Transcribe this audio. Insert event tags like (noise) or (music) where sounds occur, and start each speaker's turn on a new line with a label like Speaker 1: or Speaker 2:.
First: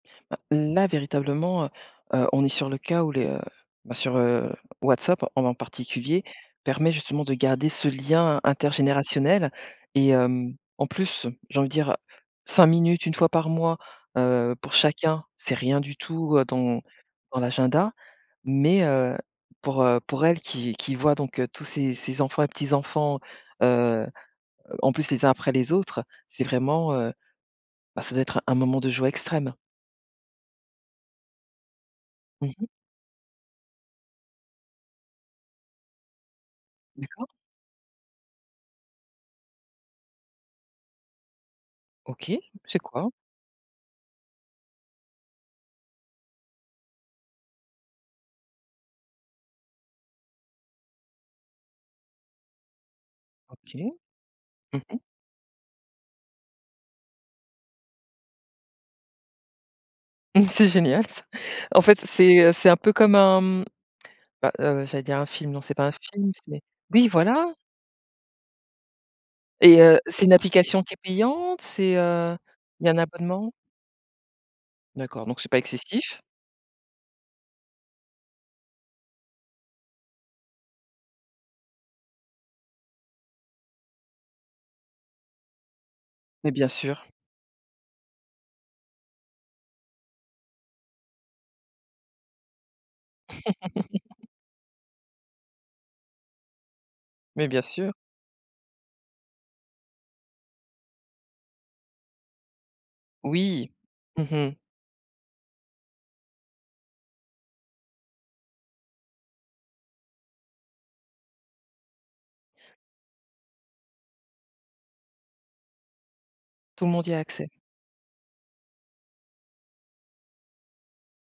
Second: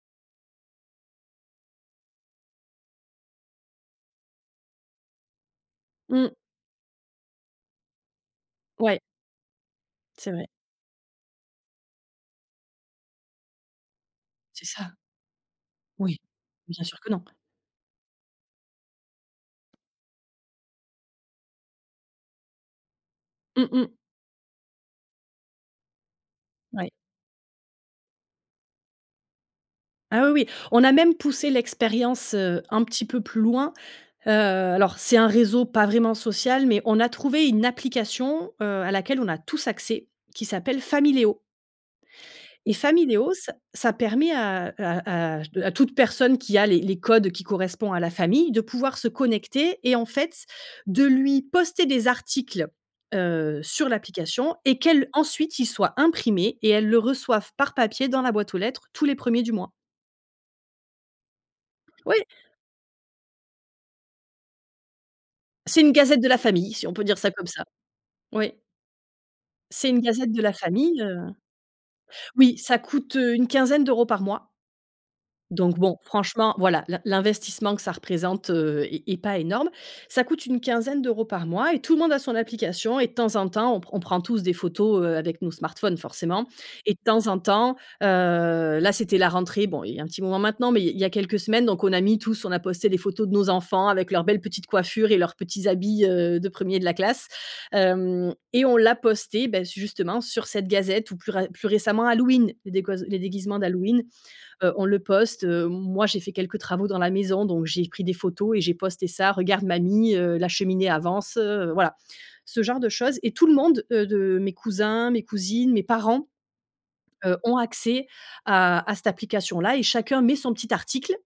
Speaker 1: Heu, n à véritablement, heu, heu, on est sur le, cas où le, ben, sur ,heu, WhatsApp, en particulier,
Speaker 2: Mmh.
Speaker 1: permet justement de garder ce lien
Speaker 2: Ouais.
Speaker 1: intergénérationnel et
Speaker 2: C'est vrai.
Speaker 1: hem, en plus, j'ai envie de dire, 5 minutes 1 fois par mois, heu,
Speaker 2: C'est
Speaker 1: pour
Speaker 2: ça.
Speaker 1: chacun, c'est rien du
Speaker 2: Oui,
Speaker 1: tout, heu, dans
Speaker 2: bien sûr que non.
Speaker 1: dans l'agenda. Mais, heu, pour, heu, pour elle qui qui voit donc, heu, tous ses ses enfants et petits-enfants,
Speaker 2: Mmh mh.
Speaker 1: heu, heu en plus les uns après les autres, c'est
Speaker 2: Oui.
Speaker 1: vraiment heu, bah, ça doit être un moment de joie extrême.
Speaker 2: Ah, oui, oui, on a même poussé l'expérience,
Speaker 1: Mmh
Speaker 2: heu,
Speaker 1: mh.
Speaker 2: un petit peu plus loin. Heu, alors c'est un réseau pas vraiment social, mais on a
Speaker 1: D'accord.
Speaker 2: trouvé une application, heu, à laquelle on a tous accès qui s'appelle Famileo
Speaker 1: OK,
Speaker 2: et
Speaker 1: c'est quoi?
Speaker 2: Famileo, ça ça permet à, heu à à à toute personne qui a les les codes qui correspond à la famille de pouvoir se connecter et en fait de lui poster des articles, heu,
Speaker 1: OK.
Speaker 2: sur l'application et
Speaker 1: Mmh mh.
Speaker 2: qu'elle, ensuite ils soient imprimés et elles le reçoivent par papier dans la boîte aux lettres tous les premiers du mois.
Speaker 1: Mmh c'est génial ça. En fait,
Speaker 2: Oui.
Speaker 1: c'est, heu, c'est un peu comme un mmh, bah, heu, j'allais dire un film, non c'est
Speaker 2: C'est
Speaker 1: pas
Speaker 2: une
Speaker 1: un
Speaker 2: gazette de
Speaker 1: film,
Speaker 2: la
Speaker 1: c'est
Speaker 2: famille, si on peut
Speaker 1: oui
Speaker 2: dire ça comme
Speaker 1: voilà!
Speaker 2: ça. Oui
Speaker 1: Et
Speaker 2: c'est
Speaker 1: heu,
Speaker 2: une
Speaker 1: c'est
Speaker 2: gazette
Speaker 1: une
Speaker 2: de la
Speaker 1: application qui est
Speaker 2: famille, heu
Speaker 1: payante, c'est, heu,
Speaker 2: Oui, ça
Speaker 1: il y a un
Speaker 2: coûte, heu, une
Speaker 1: abonnement?
Speaker 2: quinzaine d'euros par mois
Speaker 1: D'accord, donc c'est pas
Speaker 2: donc, bon,
Speaker 1: excessif.
Speaker 2: franchement, voilà, l'in l'investissement que ça représente, heu, est est pas énorme. Ça coûte une quinzaine d'euros par mois et tout le monde a son application et de temps en temps, on pr on prend tous des photos, heu, avec nos smartphones, forcément
Speaker 1: Mais bien
Speaker 2: et de
Speaker 1: sûr.
Speaker 2: temps en temps, heu là, c'était la rentrée, bon, il y a un petit moment maintenant, mais il il y a quelques semaines, donc, on a mis tous on a posté des photos de nos enfants avec leurs
Speaker 1: (laughs)
Speaker 2: belles petites coiffures et leurs petits habits, heu, de 1er de la classe.
Speaker 1: Mais bien sûr.
Speaker 2: Hem et on l'a posté, beh, justement sur cette gazette ou plus ra plus récemment Halloween, les déguos les déguisements
Speaker 1: Oui.
Speaker 2: d'Halloween,
Speaker 1: Mmh mh.
Speaker 2: heu, on le poste, heu, m moi j'ai fait quelques travaux dans la maison donc j'ai pris des photos et j'ai posté ça: «Regarde mamie, heu, la cheminée avance, heu», voilà. Ce genre de choses et tout le monde, heu, de mes cousins, mes cousines, mes parents,
Speaker 1: Tout le monde y a
Speaker 2: heu,
Speaker 1: accès.
Speaker 2: ont accès à à cette application-là et chacun met son petit article.